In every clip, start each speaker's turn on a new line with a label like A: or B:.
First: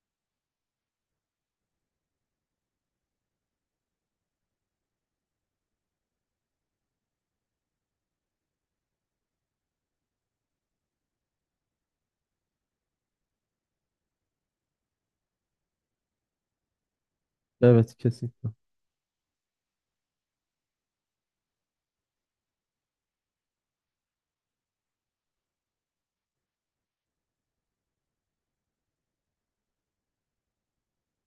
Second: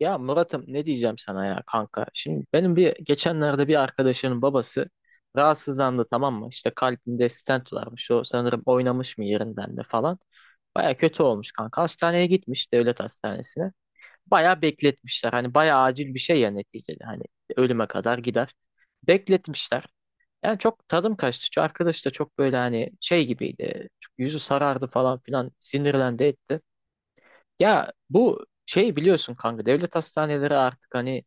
A: Ya Murat'ım ne diyeceğim sana ya kanka. Şimdi benim bir geçenlerde bir arkadaşının babası rahatsızlandı, tamam mı? İşte kalbinde stent varmış. O sanırım oynamış mı yerinden de falan. Baya kötü olmuş kanka. Hastaneye gitmiş, devlet hastanesine. Baya bekletmişler. Hani baya acil bir şey ya neticede. Hani ölüme
B: Evet,
A: kadar
B: kesinlikle.
A: gider. Bekletmişler. Yani çok tadım kaçtı. Şu arkadaş da çok böyle hani şey gibiydi. Çok yüzü sarardı falan filan. Sinirlendi etti. Ya bu şey biliyorsun kanka, devlet hastaneleri artık hani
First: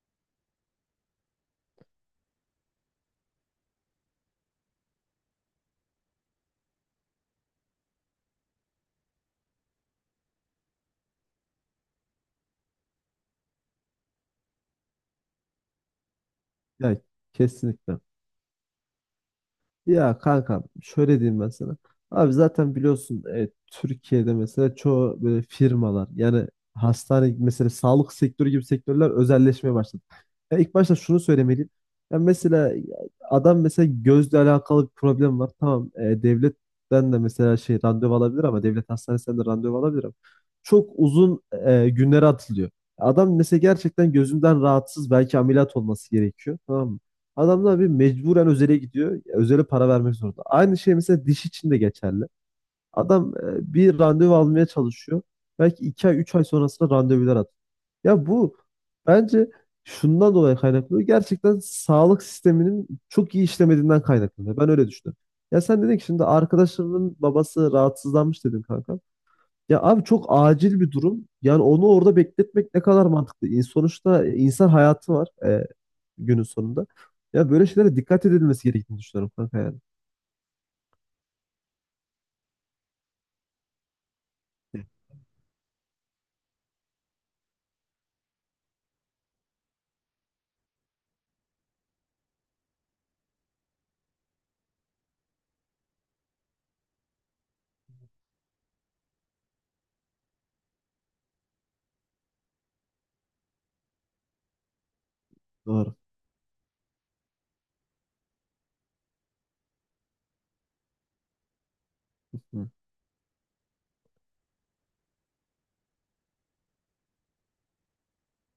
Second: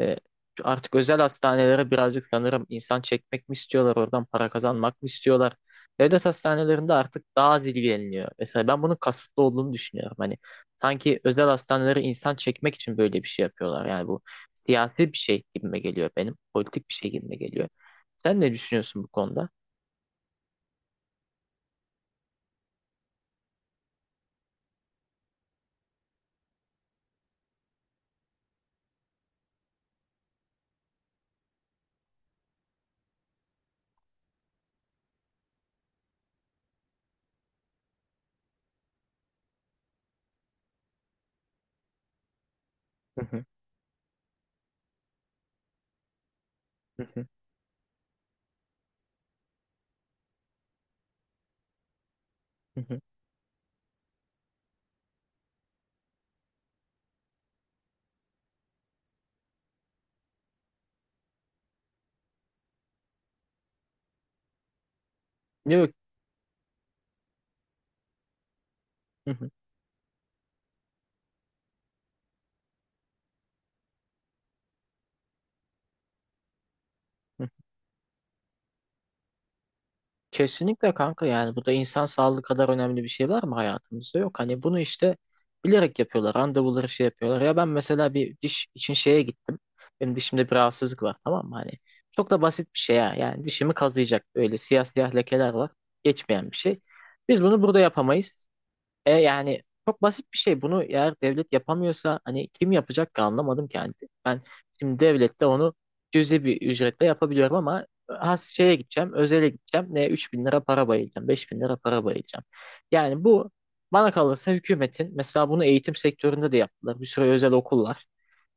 A: e, artık özel hastanelere birazcık sanırım insan çekmek mi istiyorlar, oradan para kazanmak mı istiyorlar. Devlet hastanelerinde artık daha az ilgileniliyor. Mesela ben bunun kasıtlı olduğunu düşünüyorum. Hani sanki özel hastaneleri insan çekmek için böyle bir şey yapıyorlar. Yani bu siyasi bir şey gibime geliyor benim. Politik bir
B: Ya,
A: şey gibime geliyor.
B: kesinlikle.
A: Sen ne düşünüyorsun bu konuda?
B: Ya kanka, şöyle diyeyim ben sana. Abi zaten biliyorsun, Türkiye'de mesela çoğu böyle firmalar, yani hastane mesela, sağlık sektörü gibi sektörler özelleşmeye başladı. Ya ilk başta şunu söylemeliyim. Ya mesela adam, mesela gözle alakalı bir problem var. Tamam, devletten de mesela şey randevu alabilir ama devlet hastanesinden de randevu alabilir ama çok uzun günlere atılıyor.
A: Hı
B: Adam
A: hı,
B: mesela gerçekten gözünden rahatsız, belki ameliyat olması gerekiyor. Tamam mı?
A: hı hı,
B: Adamlar bir mecburen özele gidiyor. Özele para vermek zorunda. Aynı şey mesela diş için de geçerli.
A: hı hı.
B: Adam bir randevu almaya çalışıyor. Belki 2 ay, 3 ay sonrasında randevular atıyor. Ya bu bence şundan dolayı kaynaklanıyor. Gerçekten sağlık sisteminin çok iyi işlemediğinden kaynaklanıyor. Ben öyle düşünüyorum. Ya sen
A: Yok.
B: dedin ki şimdi arkadaşlarının babası rahatsızlanmış dedin kanka.
A: Hı hı.
B: Ya abi, çok acil bir durum. Yani onu orada bekletmek ne kadar mantıklı? Sonuçta insan hayatı var, günün sonunda. Ya böyle şeylere dikkat edilmesi gerektiğini düşünüyorum kanka, yani.
A: Kesinlikle kanka, yani bu da, insan sağlığı kadar önemli bir şey var mı hayatımızda? Yok, hani bunu işte bilerek yapıyorlar. Randevuları şey yapıyorlar. Ya ben mesela bir diş için şeye gittim. Benim dişimde bir rahatsızlık var, tamam mı? Hani çok da basit bir şey ya. Yani dişimi kazıyacak, böyle siyah siyah lekeler var. Geçmeyen bir şey. Biz bunu burada yapamayız. E yani çok basit bir şey. Bunu eğer devlet yapamıyorsa hani kim yapacak ki, anlamadım kendi. Ben şimdi devlette onu
B: Doğru.
A: cüzi bir ücretle yapabiliyorum, ama has şeye gideceğim, özele gideceğim. Ne 3.000 TL para bayılacağım, 5.000 TL para bayılacağım.
B: Hı.
A: Yani bu, bana kalırsa hükümetin, mesela bunu eğitim sektöründe de yaptılar. Bir sürü özel okul var.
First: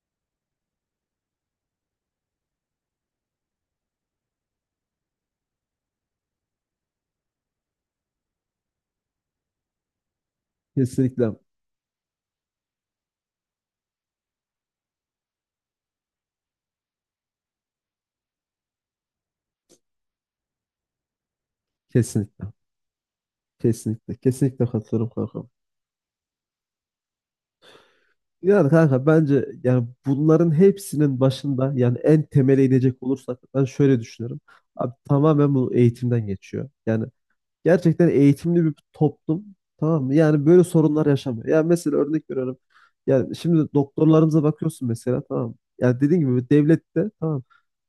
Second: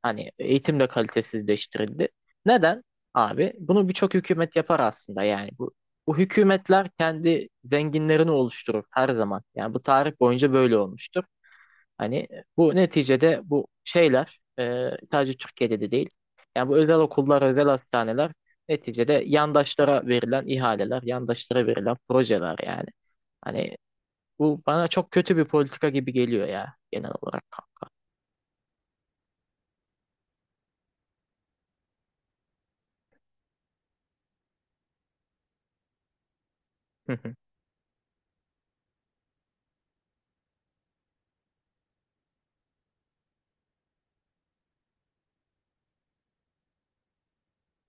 A: Hani eğitim de kalitesizleştirildi. Neden? Abi bunu birçok hükümet yapar aslında yani. Bu hükümetler kendi zenginlerini oluşturur her zaman. Yani bu tarih boyunca böyle olmuştur.
B: Kesinlikle.
A: Hani bu neticede bu şeyler sadece Türkiye'de de değil. Yani bu özel okullar, özel hastaneler neticede yandaşlara verilen ihaleler, yandaşlara verilen
B: Kesinlikle.
A: projeler yani. Hani
B: Kesinlikle.
A: bu
B: Kesinlikle
A: bana
B: katılıyorum
A: çok kötü
B: kanka.
A: bir politika gibi geliyor ya, genel olarak kanka.
B: Yani kanka, bence yani bunların hepsinin başında, yani en temele inecek olursak ben şöyle düşünüyorum. Abi, tamamen bu eğitimden geçiyor. Yani
A: Hı hı.
B: gerçekten eğitimli bir toplum, tamam mı? Yani böyle sorunlar yaşamıyor. Yani mesela örnek veriyorum. Yani şimdi doktorlarımıza bakıyorsun mesela, tamam mı? Yani dediğim gibi devlette, tamam mı?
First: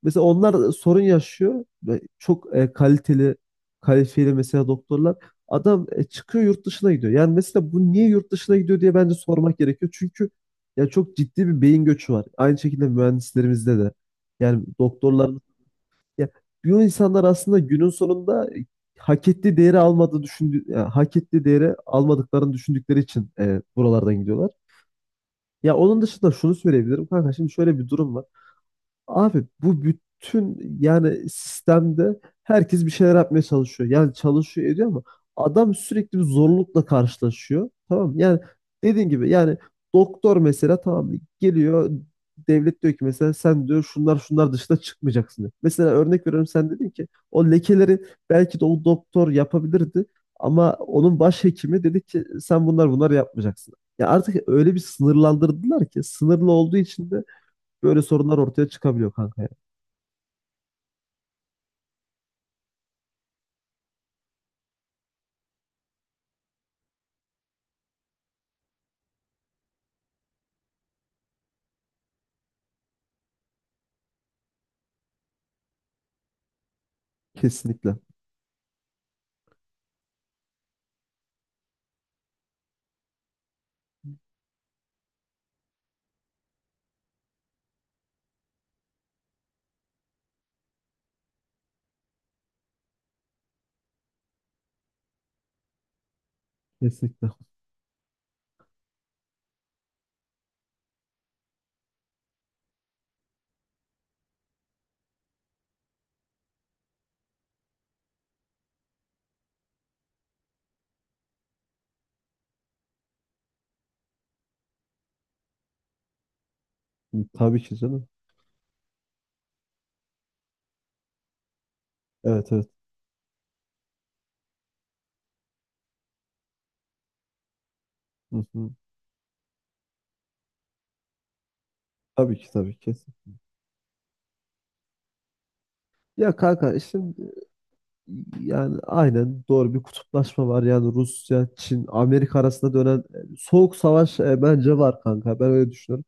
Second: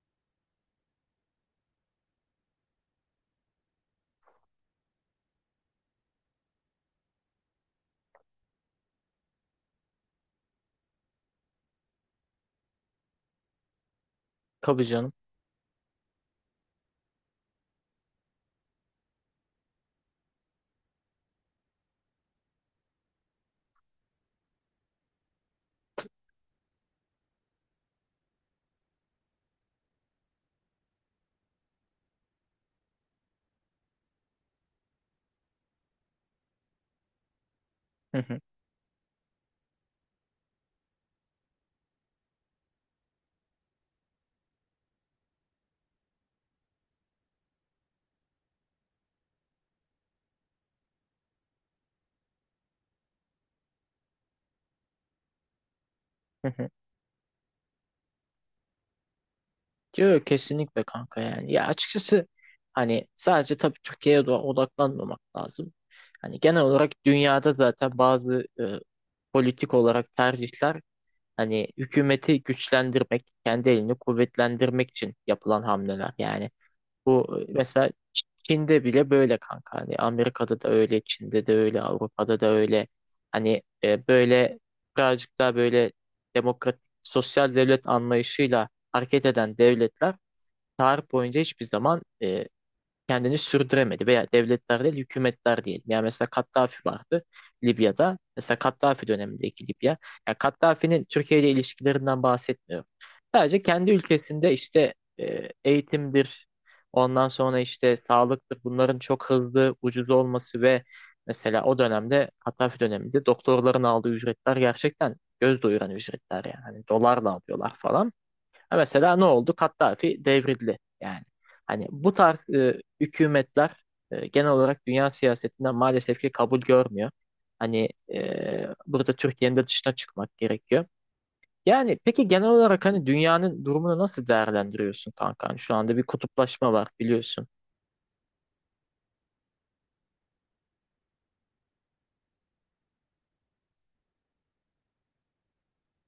B: Mesela onlar sorun yaşıyor ve çok kaliteli, kalifiyeli mesela doktorlar. Adam çıkıyor, yurt dışına gidiyor. Yani mesela bu niye yurt dışına gidiyor diye bence sormak gerekiyor. Çünkü ya çok ciddi bir beyin göçü var. Aynı şekilde mühendislerimizde de. Yani
A: Tabii canım.
B: doktorlar ya, bu insanlar aslında günün sonunda, hak ettiği değeri almadığı düşündü, yani hak ettiği değeri almadıklarını düşündükleri için buralardan gidiyorlar. Ya onun dışında şunu söyleyebilirim kanka, şimdi şöyle bir durum var. Abi bu bütün, yani sistemde herkes bir şeyler yapmaya çalışıyor. Yani çalışıyor, ediyor ama adam sürekli bir zorlukla karşılaşıyor. Tamam mı?
A: Hı
B: Yani dediğin gibi, yani doktor mesela, tamam mı? Geliyor, devlet diyor ki mesela, sen diyor şunlar şunlar dışında çıkmayacaksın diyor. Mesela örnek veriyorum, sen dedin ki o lekeleri belki de o doktor yapabilirdi ama onun başhekimi dedi ki sen bunlar bunlar yapmayacaksın. Ya artık öyle bir sınırlandırdılar ki, sınırlı
A: hı.
B: olduğu için de böyle sorunlar ortaya çıkabiliyor kanka, ya.
A: Diyor kesinlikle kanka yani. Ya açıkçası hani sadece tabii Türkiye'ye de odaklanmamak lazım. Hani genel olarak dünyada zaten bazı politik olarak tercihler, hani hükümeti güçlendirmek, kendi elini kuvvetlendirmek için yapılan hamleler. Yani bu mesela
B: Kesinlikle.
A: Çin'de bile böyle kanka. Hani Amerika'da da öyle, Çin'de de öyle, Avrupa'da da öyle. Hani böyle birazcık daha böyle demokratik sosyal devlet anlayışıyla hareket eden devletler tarih boyunca hiçbir zaman kendini sürdüremedi, veya devletler değil hükümetler diyelim. Yani mesela Kaddafi vardı
B: Kesinlikle.
A: Libya'da. Mesela Kaddafi dönemindeki Libya. Yani Kaddafi'nin Türkiye ile ilişkilerinden bahsetmiyorum. Sadece kendi ülkesinde işte eğitimdir, ondan sonra işte sağlıktır. Bunların çok hızlı, ucuz olması ve mesela o dönemde, Kaddafi döneminde doktorların aldığı ücretler gerçekten göz doyuran ücretler yani. Hani dolarla
B: Tabii
A: alıyorlar
B: ki, canım.
A: falan. Ha, mesela ne oldu? Kaddafi devrildi. Yani hani bu tarz
B: Evet, evet.
A: hükümetler genel olarak dünya siyasetinden maalesef ki kabul görmüyor. Hani
B: Hı hı.
A: burada Türkiye'nin de dışına çıkmak gerekiyor. Yani peki,
B: Tabii
A: genel
B: ki, tabii,
A: olarak hani
B: kesin.
A: dünyanın durumunu nasıl değerlendiriyorsun kanka? Hani şu anda bir
B: Ya
A: kutuplaşma
B: kanka,
A: var
B: şimdi
A: biliyorsun.
B: yani aynen doğru, bir kutuplaşma var. Yani Rusya, Çin, Amerika arasında dönen soğuk savaş bence var kanka. Ben öyle düşünüyorum.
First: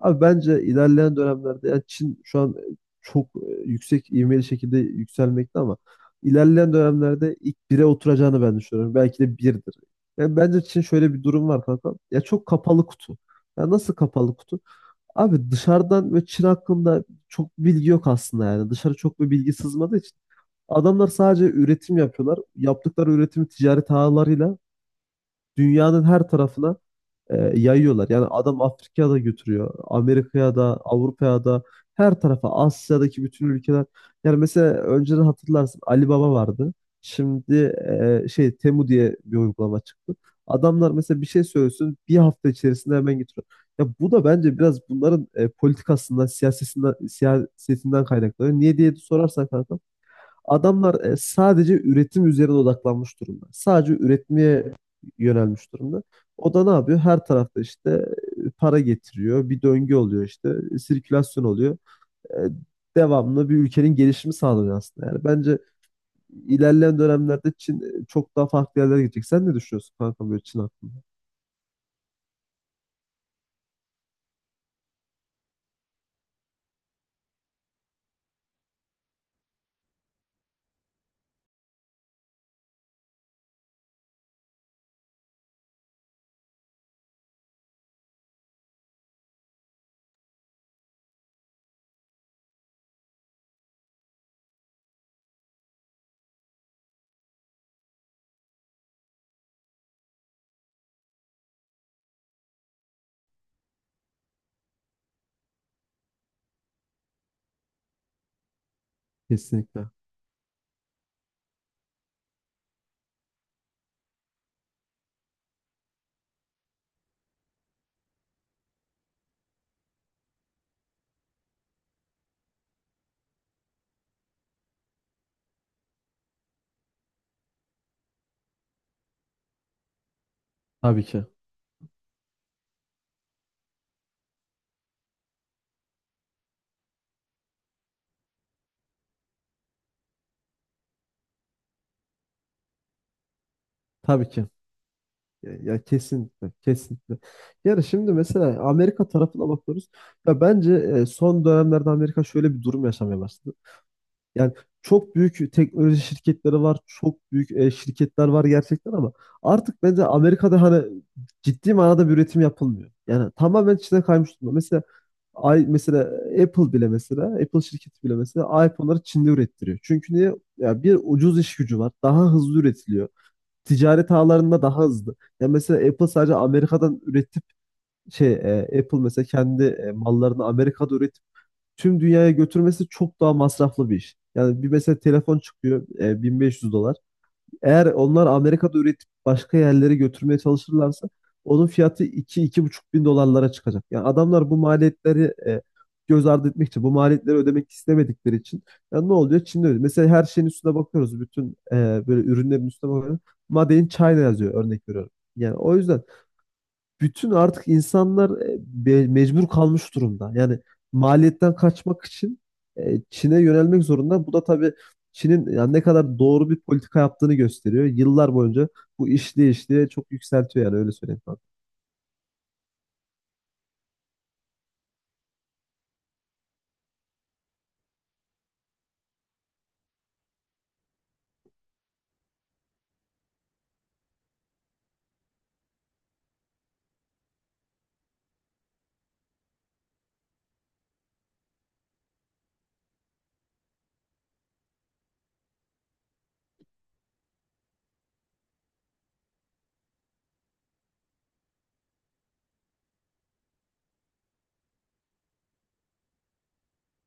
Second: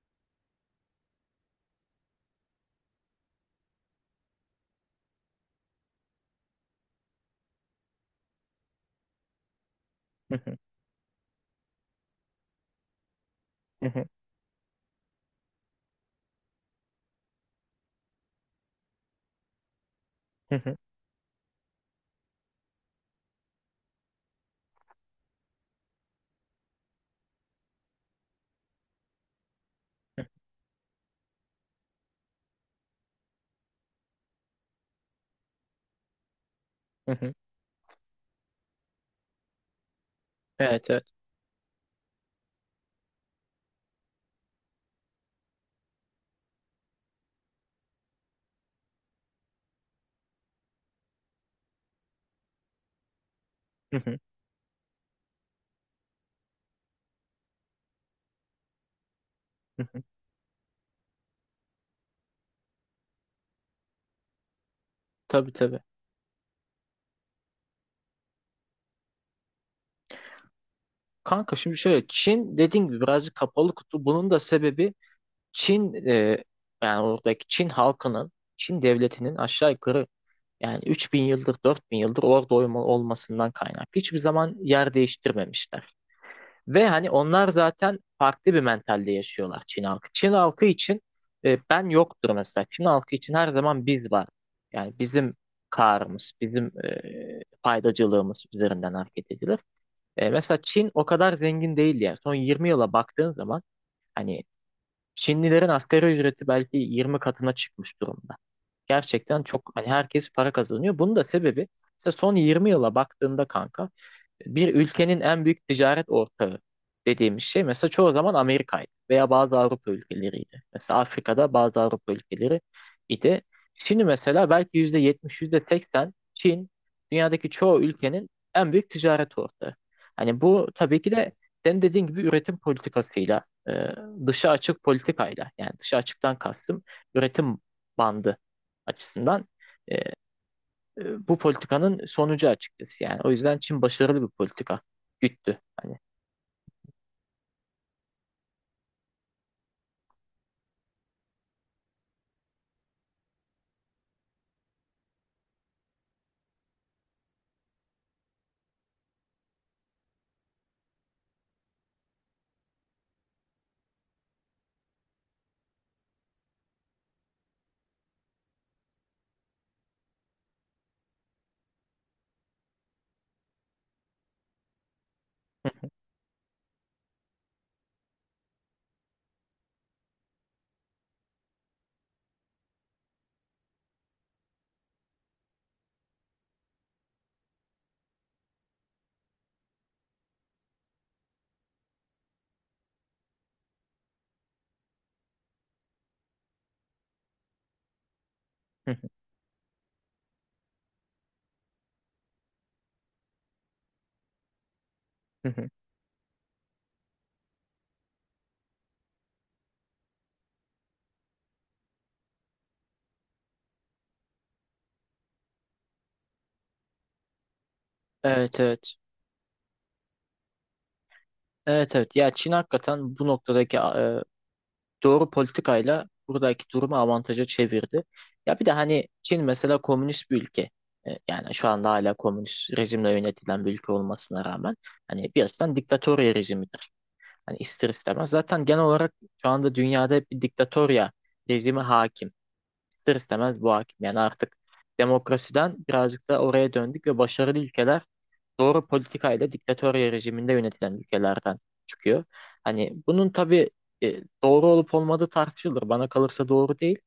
B: Abi bence ilerleyen dönemlerde yani Çin şu an çok yüksek ivmeli şekilde yükselmekte ama ilerleyen dönemlerde ilk bire oturacağını ben düşünüyorum. Belki de birdir.
A: Hı
B: Yani
A: hı,
B: bence Çin, şöyle bir durum var kanka. Ya çok kapalı kutu. Ya
A: hı
B: nasıl
A: hı,
B: kapalı kutu? Abi dışarıdan ve Çin hakkında çok bilgi yok aslında, yani. Dışarı çok bir bilgi sızmadığı için
A: hı hı,
B: adamlar sadece üretim yapıyorlar. Yaptıkları üretimi ticaret ağlarıyla dünyanın her tarafına yayıyorlar. Yani adam Afrika'ya da götürüyor. Amerika'ya da, Avrupa'ya da, her tarafa, Asya'daki bütün ülkeler. Yani mesela önceden hatırlarsın, Ali Baba vardı.
A: hı hı.
B: Şimdi şey Temu diye bir uygulama çıktı.
A: Evet,
B: Adamlar
A: evet.
B: mesela bir şey söylesin, bir hafta içerisinde hemen getiriyor. Ya bu da bence biraz bunların politikasından, siyasetinden kaynaklanıyor. Niye diye sorarsan kanka, adamlar sadece üretim üzerine odaklanmış durumda. Sadece
A: Hı hı,
B: üretmeye yönelmiş durumda. O da ne yapıyor? Her tarafta işte para getiriyor. Bir
A: hı
B: döngü
A: hı.
B: oluyor işte. Sirkülasyon oluyor. E, Devamlı bir ülkenin gelişimi sağlanıyor aslında. Yani
A: Tabii,
B: bence
A: tabii.
B: ilerleyen dönemlerde Çin çok daha farklı yerlere gidecek. Sen ne düşünüyorsun kanka, böyle Çin hakkında?
A: Kanka şimdi şöyle, Çin dediğim gibi birazcık kapalı kutu. Bunun da sebebi Çin yani oradaki Çin halkının, Çin devletinin aşağı yukarı yani 3000 yıldır 4000 yıldır orada olmasından kaynaklı. Hiçbir zaman yer değiştirmemişler. Ve hani onlar zaten farklı bir mentalde yaşıyorlar, Çin halkı. Çin halkı için ben yoktur mesela. Çin halkı için her zaman biz var. Yani bizim karımız, bizim faydacılığımız üzerinden hareket edilir. E, mesela Çin o kadar zengin değil yani. Son 20 yıla baktığın zaman, hani Çinlilerin asgari ücreti belki 20 katına çıkmış durumda. Gerçekten çok, hani
B: Kesinlikle.
A: herkes para kazanıyor. Bunun da sebebi işte son 20 yıla baktığında kanka, bir ülkenin en büyük ticaret ortağı dediğimiz şey mesela çoğu zaman Amerika'ydı veya bazı Avrupa ülkeleriydi. Mesela Afrika'da bazı Avrupa ülkeleri idi. Şimdi mesela belki %70, yüzde %80 Çin dünyadaki çoğu ülkenin en büyük ticaret ortağı. Hani bu tabii
B: Tabii
A: ki
B: ki.
A: de senin dediğin gibi üretim politikasıyla, e, dışa açık politikayla, yani dışa açıktan kastım üretim bandı açısından e, bu politikanın sonucu açıkçası yani. O yüzden Çin başarılı bir
B: Tabii ki.
A: politika
B: Ya,
A: güttü.
B: ya,
A: Hani.
B: kesinlikle, kesinlikle. Yani şimdi mesela Amerika tarafına bakıyoruz. Ya bence son dönemlerde Amerika şöyle bir durum yaşamaya başladı. Yani çok büyük teknoloji şirketleri var, çok büyük şirketler var gerçekten ama artık bence Amerika'da hani ciddi manada bir üretim yapılmıyor. Yani tamamen Çin'e kaymış durumda. Mesela ay, mesela Apple bile, mesela Apple şirketi bile mesela iPhone'ları Çin'de ürettiriyor. Çünkü niye? Ya bir ucuz iş gücü var. Daha hızlı üretiliyor, ticaret ağlarında daha hızlı. Ya
A: Hı
B: mesela Apple sadece Amerika'dan üretip şey, Apple mesela kendi mallarını Amerika'da üretip tüm dünyaya götürmesi çok daha masraflı bir iş. Yani bir mesela telefon çıkıyor, 1500 dolar. Eğer onlar Amerika'da üretip başka yerlere götürmeye çalışırlarsa onun fiyatı iki, iki buçuk bin dolarlara çıkacak. Yani adamlar bu maliyetleri e, göz ardı etmek için, bu maliyetleri ödemek istemedikleri için
A: hı,
B: yani ne oluyor? Çin'de öyle. Mesela her şeyin üstüne bakıyoruz. Bütün böyle ürünlerin üstüne bakıyoruz. Made in China yazıyor, örnek veriyorum.
A: hı
B: Yani
A: hı.
B: o yüzden bütün artık insanlar mecbur kalmış durumda. Yani maliyetten kaçmak için Çin'e yönelmek zorunda. Bu da tabii Çin'in yani ne kadar doğru bir politika yaptığını gösteriyor. Yıllar
A: Evet,
B: boyunca
A: evet.
B: bu işliye işliye çok yükseltiyor yani, öyle söyleyeyim kanka.
A: Evet, evet. Ya Çin hakikaten bu noktadaki doğru politikayla buradaki durumu avantaja çevirdi. Ya bir de hani Çin mesela komünist bir ülke. E, yani şu anda hala komünist rejimle yönetilen bir ülke olmasına rağmen hani bir açıdan diktatorya rejimidir. Hani ister istemez. Zaten genel olarak şu anda dünyada hep bir diktatorya rejimi hakim. İster istemez bu hakim. Yani artık demokrasiden birazcık da oraya döndük ve başarılı ülkeler doğru politikayla diktatörya rejiminde yönetilen ülkelerden çıkıyor. Hani bunun tabii doğru olup olmadığı tartışılır. Bana kalırsa doğru değil.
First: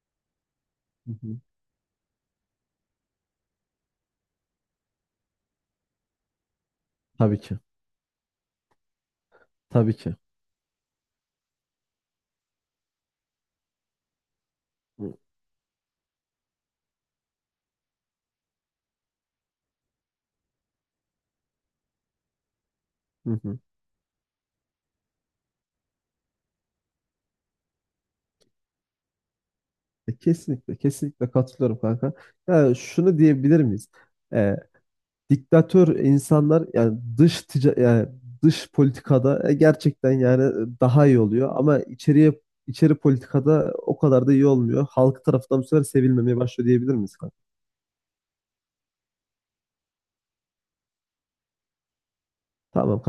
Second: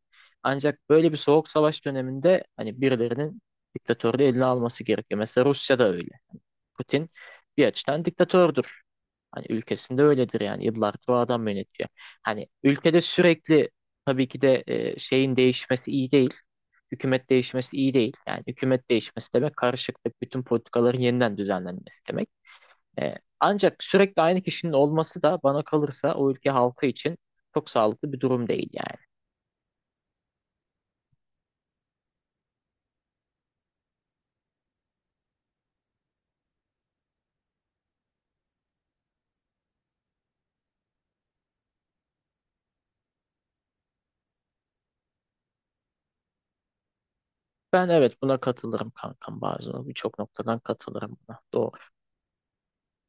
A: Ancak böyle
B: Hı
A: bir
B: hı.
A: soğuk savaş döneminde hani birilerinin diktatörlüğü eline alması gerekiyor. Mesela Rusya da öyle. Putin
B: Tabii ki.
A: bir açıdan diktatördür. Hani
B: Tabii
A: ülkesinde
B: ki.
A: öyledir, yani yıllardır o adam yönetiyor. Hani ülkede sürekli, tabii ki de
B: Hı
A: şeyin değişmesi iyi değil. Hükümet değişmesi iyi değil. Yani hükümet değişmesi demek karışıklık, bütün politikaların yeniden düzenlenmesi demek. E,
B: hı. Hı.
A: ancak sürekli aynı kişinin olması da bana kalırsa o ülke halkı için çok sağlıklı bir durum değil yani.
B: Kesinlikle, kesinlikle katılıyorum kanka. Yani şunu diyebilir miyiz? E, diktatör insanlar, yani dış tica yani dış politikada gerçekten, yani daha iyi oluyor ama içeri politikada o kadar da iyi olmuyor. Halk tarafından bu sefer sevilmemeye başlıyor diyebilir miyiz kanka?
A: Ben evet buna katılırım kankam, bazı birçok noktadan katılırım buna. Doğru.
B: Tamam.